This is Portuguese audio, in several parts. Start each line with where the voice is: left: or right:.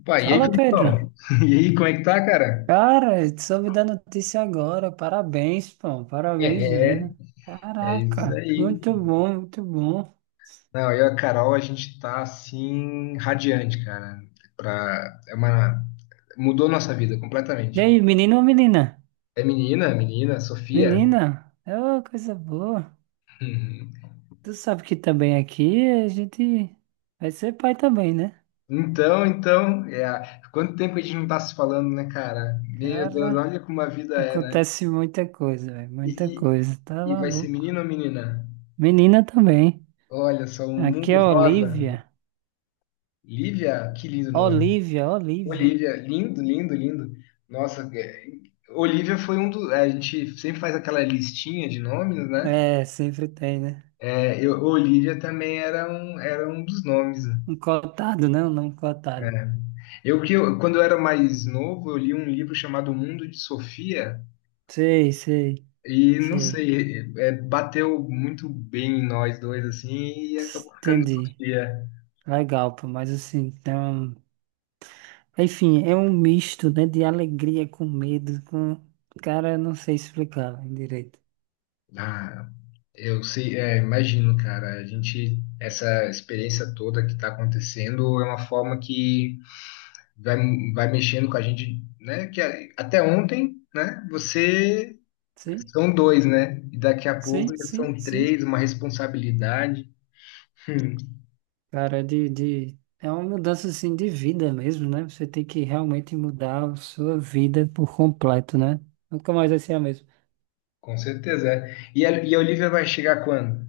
left: Opa, e aí,
right: Fala, Pedro.
left: Felipão? E aí, como é que tá, cara?
right: Cara, eu soube da notícia agora. Parabéns, pô. Parabéns
left: É,
right: mesmo.
left: é isso
right: Caraca,
left: aí.
right: muito bom, muito bom.
left: Não, eu e a Carol, a gente tá assim, radiante, cara. Pra, é uma, mudou nossa vida
right: E aí,
left: completamente.
right: menino ou menina?
left: É menina, menina, Sofia.
right: Menina, ô, coisa boa.
left: Uhum.
right: Tu sabe que também aqui a gente vai ser pai também, né?
left: Então, quanto tempo a gente não tá se falando, né, cara? Meu Deus,
right: Cara,
left: olha como a vida é, né?
right: acontece muita coisa, velho.
left: E,
right: Muita coisa. Tá
left: e vai ser
right: maluco.
left: menino ou menina?
right: Menina também.
left: Olha só, um
right: Aqui é
left: mundo
right: a
left: rosa.
right: Olivia.
left: Lívia, que lindo nome.
right: Olivia, Olivia.
left: Olivia, lindo, lindo, lindo. Nossa, Olivia foi um dos. A gente sempre faz aquela listinha de nomes, né?
right: É, sempre tem, né?
left: É, Olivia também era um dos nomes. Né?
right: Um cotado, né? Um nome
left: É,
right: cotado.
left: Eu que eu- quando eu era mais novo, eu li um livro chamado O Mundo de Sofia
right: Sei, sei,
left: e não
right: sei.
left: sei, é, bateu muito bem em nós dois assim e acabou ficando
right: Entendi.
left: Sofia.
right: Legal, pô, mas assim, então. Enfim, é um misto, né, de alegria com medo, com. Cara, eu não sei explicar direito.
left: Ah, eu sei, é, imagino, cara. A gente essa experiência toda que está acontecendo é uma forma que vai, vai mexendo com a gente, né? Até ontem, né? Você
right: Sim,
left: são dois, né? E daqui a pouco
right: sim,
left: já
right: sim,
left: são
right: sim.
left: três, uma responsabilidade. Hum,
right: Cara, é uma mudança assim de vida mesmo, né? Você tem que realmente mudar a sua vida por completo, né? Nunca mais vai ser a mesma.
left: com certeza. É. E a Olivia vai chegar quando?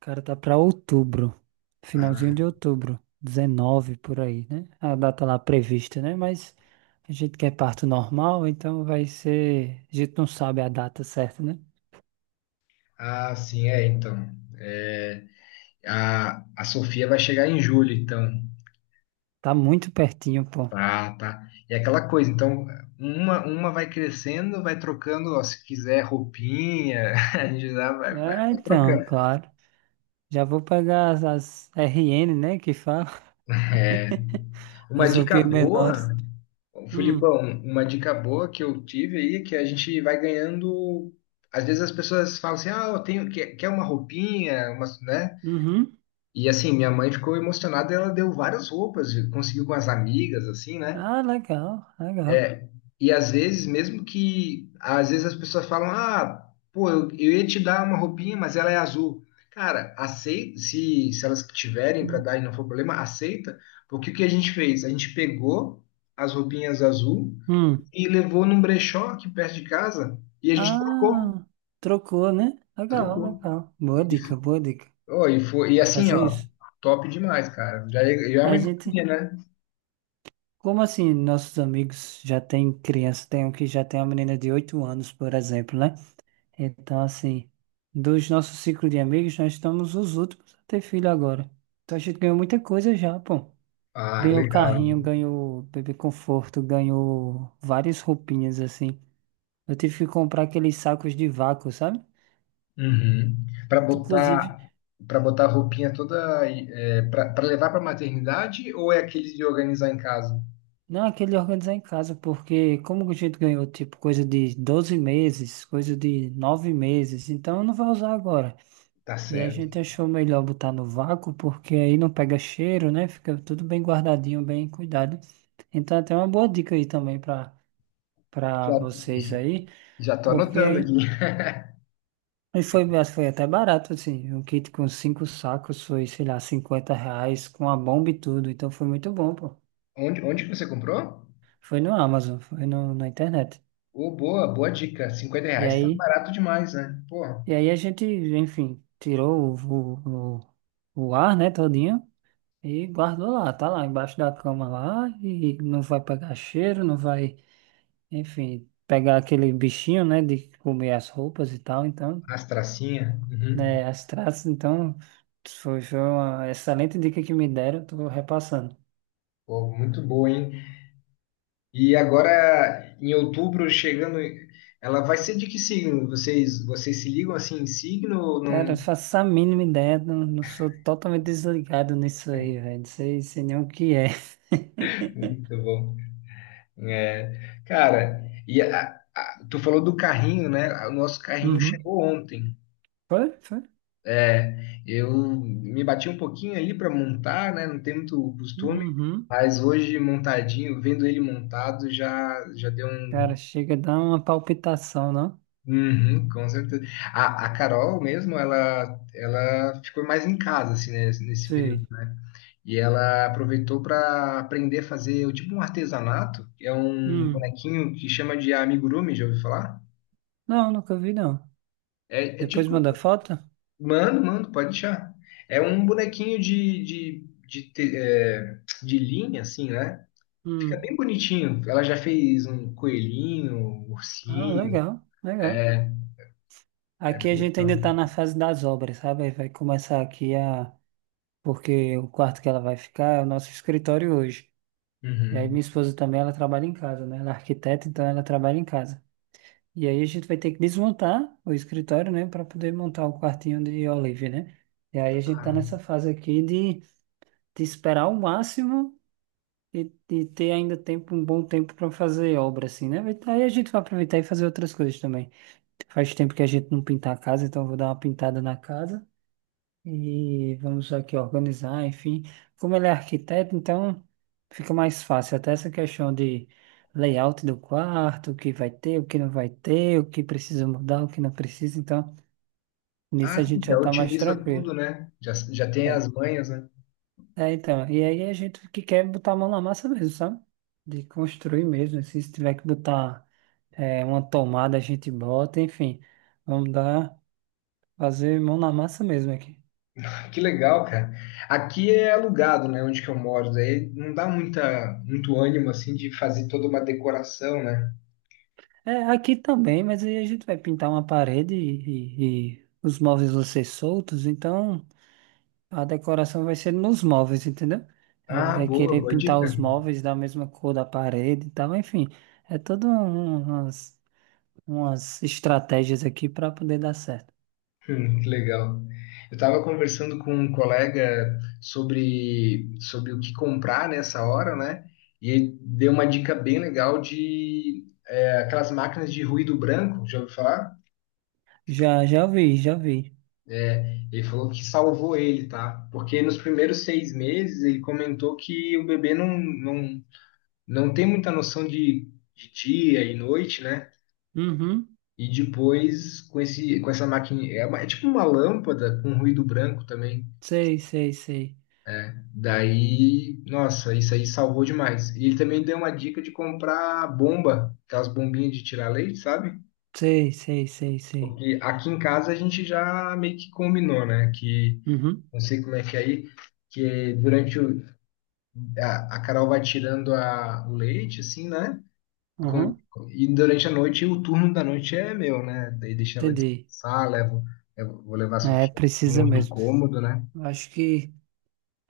right: Cara, tá pra outubro, finalzinho
left: Ah,
right: de outubro, 19 por aí, né? A data lá prevista, né? Mas a gente quer parto normal, então vai ser. A gente não sabe a data certa, né?
left: ah, sim, é, então. É, a Sofia vai chegar em julho, então.
right: Tá muito pertinho, pô.
left: Tá, tá. E é aquela coisa, então, uma vai crescendo, vai trocando, ó, se quiser roupinha, a gente já vai, vai
right: É,
left: vai
right: então,
left: trocando.
right: claro. Já vou pegar as RN, né? Que fala.
left: É, uma
right: As
left: dica
right: roupinhas
left: boa.
right: menores.
left: Bom,
right: Hum,
left: Filipão, uma dica boa que eu tive aí, é que a gente vai ganhando. Às vezes as pessoas falam assim, ah, quer uma roupinha, uma, né?
right: uhum.
left: E assim, minha mãe ficou emocionada, ela deu várias roupas, conseguiu com as amigas, assim, né?
right: Ah, legal, legal.
left: É, E às vezes, mesmo que, às vezes as pessoas falam, ah, pô, eu ia te dar uma roupinha, mas ela é azul. Cara, aceita, se elas tiverem para dar e não for problema, aceita, porque o que a gente fez? A gente pegou as roupinhas azul
right: Hum.
left: e levou num brechó aqui perto de casa e a gente trocou,
right: Ah, trocou, né? Legal,
left: trocou.
right: legal. Boa dica, boa dica.
left: Oh, e foi, e
right: Vou
left: assim,
right: fazer
left: ó,
right: isso.
left: top demais, cara. Já é uma
right: A gente,
left: economia, né?
right: como assim, nossos amigos já têm criança, tem um que já tem uma menina de 8 anos, por exemplo, né? Então, assim, dos nossos ciclos de amigos, nós estamos os últimos a ter filho agora. Então a gente ganhou muita coisa já, pô.
left: Ah,
right: Ganhou
left: legal.
right: carrinho, ganhou bebê conforto, ganhou várias roupinhas, assim. Eu tive que comprar aqueles sacos de vácuo, sabe?
left: Uhum. Para
right: Inclusive,
left: botar para botar a roupinha toda para levar para maternidade ou é aqueles de organizar em casa?
right: não, aquele organizar em casa, porque como a gente ganhou, tipo, coisa de 12 meses, coisa de 9 meses, então não vai usar agora.
left: Tá
right: E a
left: certo.
right: gente achou melhor botar no vácuo, porque aí não pega cheiro, né? Fica tudo bem guardadinho, bem cuidado. Então, até uma boa dica aí também para
left: Já,
right: vocês aí,
left: já tô
right: porque
left: anotando aqui.
right: aí e foi, mas foi até barato, assim. Um kit com 5 sacos foi, sei lá, R$ 50, com a bomba e tudo. Então, foi muito bom, pô.
left: Onde que você comprou?
right: Foi no Amazon, foi no, na internet.
left: Ô, boa, boa dica. cinquenta
right: E
left: reais tá
right: aí.
left: barato demais, né? Porra,
right: E aí a gente, enfim, tirou ar, né, todinho e guardou lá, tá lá embaixo da cama lá e não vai pegar cheiro, não vai, enfim, pegar aquele bichinho, né, de comer as roupas e tal, então,
left: as tracinhas. Uhum.
right: né, as traças, então, foi, foi uma excelente dica que me deram, tô repassando.
left: Pô, muito boa, hein? E agora, em outubro, chegando, ela vai ser de que signo? Vocês se ligam assim em signo ou
right: Cara, eu
left: não?
right: faço a mínima ideia, não, não sou totalmente desligado nisso aí, velho, não sei, sei nem o que é.
left: Muito bom. É, cara, e tu falou do carrinho, né? O nosso carrinho
right: Uhum.
left: chegou ontem.
right: Foi, foi.
left: É, eu me bati um pouquinho ali para montar, né? Não tem muito costume,
right: Uhum.
left: mas hoje montadinho, vendo ele montado, já já deu
right: Cara,
left: um
right: chega a dar uma palpitação, não?
left: Uhum, com certeza. A Carol mesmo, ela ficou mais em casa, assim, né, nesse período,
right: Sei.
left: né? E ela aproveitou para aprender a fazer o tipo um artesanato, que é um
right: Hum.
left: bonequinho que chama de amigurumi, já ouviu falar?
right: Não, nunca vi, não.
left: É,
right: Depois
left: tipo,
right: manda foto?
left: mano, mano, pode deixar. É um bonequinho de de linha, assim, né? Fica bem
right: Hum.
left: bonitinho. Ela já fez um coelhinho, um
right: Ah,
left: ursinho,
right: legal, legal.
left: é
right: Aqui a
left: bem
right: gente ainda
left: legal.
right: tá na fase das obras, sabe? Aí vai começar aqui a... Porque o quarto que ela vai ficar é o nosso escritório hoje. E aí
left: Uhum.
right: minha esposa também, ela trabalha em casa, né? Ela é arquiteta, então ela trabalha em casa. E aí a gente vai ter que desmontar o escritório, né? Para poder montar o quartinho de Olive, né? E aí a gente tá nessa fase aqui de esperar o máximo e ter ainda tempo, um bom tempo para fazer obra, assim, né? Vai- aí a gente vai aproveitar e fazer outras coisas também. Faz tempo que a gente não pinta a casa, então eu vou dar uma pintada na casa e vamos aqui organizar, enfim. Como ele é arquiteto, então fica mais fácil. Até essa questão de layout do quarto, o que vai ter, o que não vai ter, o que precisa mudar, o que não precisa. Então, nisso
left: Ah,
right: a
left: sim,
right: gente já
left: já
right: tá mais
left: otimiza tudo,
right: tranquilo.
left: né? Já, já tem
right: É.
left: as manhas, né?
right: É, então, e aí é a gente que quer botar a mão na massa mesmo, sabe? De construir mesmo, assim, se tiver que botar é, uma tomada, a gente bota, enfim, vamos dar, fazer mão na massa mesmo aqui.
left: Ah, que legal, cara. Aqui é alugado, né? Onde que eu moro. Daí não dá muita, muito ânimo, assim, de fazer toda uma decoração, né?
right: É, aqui também, mas aí a gente vai pintar uma parede e os móveis vão ser soltos, então a decoração vai ser nos móveis, entendeu? Ela
left: Ah,
right: vai
left: boa,
right: querer
left: boa
right: pintar
left: dica.
right: os móveis da mesma cor da parede e tal, enfim, é todas umas, umas estratégias aqui para poder dar certo.
left: Que legal. Eu estava conversando com um colega sobre o que comprar nessa hora, né? E ele deu uma dica bem legal de é, aquelas máquinas de ruído branco. Já ouviu falar?
right: Já, já vi, já vi.
left: Ele falou que salvou ele, tá? Porque nos primeiros 6 meses ele comentou que o bebê não tem muita noção de dia e noite, né?
right: Uhum.
left: E depois com essa máquina é tipo uma lâmpada com ruído branco também.
right: Sei, sei, sei.
left: Daí, nossa, isso aí salvou demais. E ele também deu uma dica de comprar bomba, aquelas bombinhas de tirar leite, sabe?
right: Sei, sei, sei, sei.
left: Porque aqui em casa a gente já meio que combinou, né? Que
right: Uhum.
left: não sei como é que é aí que durante o, A Carol vai tirando a, o leite, assim, né? Com-
right: Uhum.
left: e durante a noite, o turno da noite é meu, né? Daí deixa ela
right: Entendi.
left: descansar, levo, eu vou levar a
right: É,
left: Sofia no
right: precisa
left: outro
right: mesmo.
left: cômodo, né?
right: Eu acho que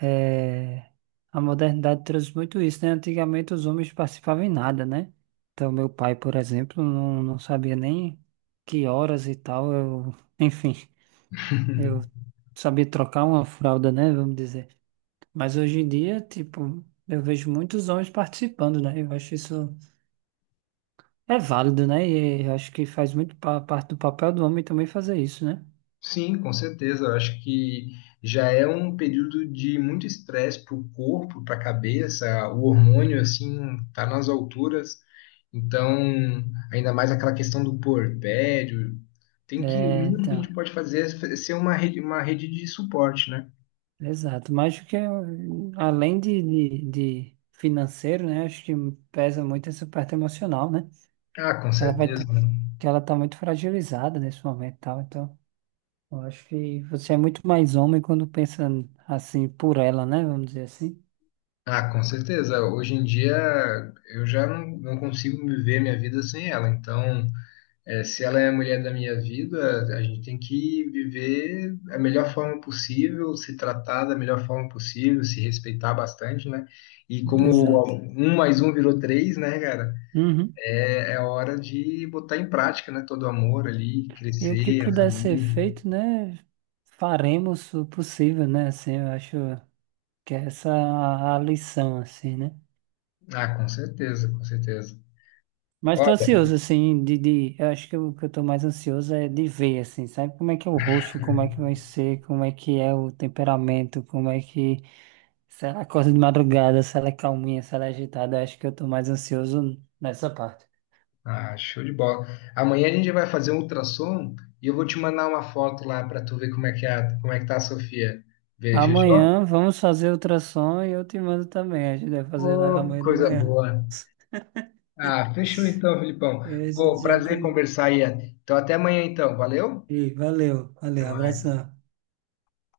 right: é, a modernidade trouxe muito isso, né? Antigamente os homens participavam em nada, né? Então, meu pai, por exemplo, não, não sabia nem que horas e tal. Eu, enfim, eu sabia trocar uma fralda, né? Vamos dizer. Mas hoje em dia, tipo, eu vejo muitos homens participando, né? Eu acho isso. É válido, né? E acho que faz muito parte do papel do homem também fazer isso, né?
left: Sim, com certeza. Eu acho que já é um período de muito estresse para o corpo, para a cabeça, o hormônio, assim, tá nas alturas. Então, ainda mais aquela questão do puerpério. Tem que, o
right: É,
left: mínimo que a gente
right: tá.
left: pode fazer é ser uma rede de suporte, né?
right: Exato. Mas acho que é, além de financeiro, né? Acho que pesa muito essa parte emocional, né?
left: Ah, com
right: Ela vai
left: certeza.
right: tá,
left: Né?
right: que ela tá muito fragilizada nesse momento, e tal. Então, eu acho que você é muito mais homem quando pensa assim por ela, né? Vamos dizer assim.
left: Ah, com certeza. Hoje em dia eu já não consigo viver minha vida sem ela. Então, se ela é a mulher da minha vida, a gente tem que viver a melhor forma possível, se tratar da melhor forma possível, se respeitar bastante, né? E como
right: Exato.
left: um mais um virou três, né, cara?
right: Uhum.
left: É, é hora de botar em prática, né? Todo o amor ali,
right: E o que
left: crescer, a
right: puder ser
left: família.
right: feito, né? Faremos o possível, né? Assim, eu acho. Que é essa a lição, assim, né?
left: Ah, com certeza, com certeza.
right: Mas tô ansioso, assim, eu acho que o que eu tô mais ansioso é de ver, assim, sabe como é que é o rosto, como é que vai ser, como é que é o temperamento, como é que, se ela acorda de madrugada, se ela é calminha, se ela é agitada, eu acho que eu tô mais ansioso nessa parte.
left: Ah, show de bola. Amanhã a gente vai fazer um ultrassom e eu vou te mandar uma foto lá para tu ver como é que é, como é que tá a Sofia. Ver, fechou?
right: Amanhã vamos fazer ultrassom e eu te mando também, a gente vai fazer lá
left: Ô,
right: amanhã de
left: coisa
right: manhã.
left: boa. Ah, fechou então, Filipão.
right: E aí a
left: Pô,
right: gente já
left: prazer
right: com...
left: conversar aí. Então até amanhã então. Valeu?
right: E valeu,
left: Até
right: valeu,
left: mais.
right: abração.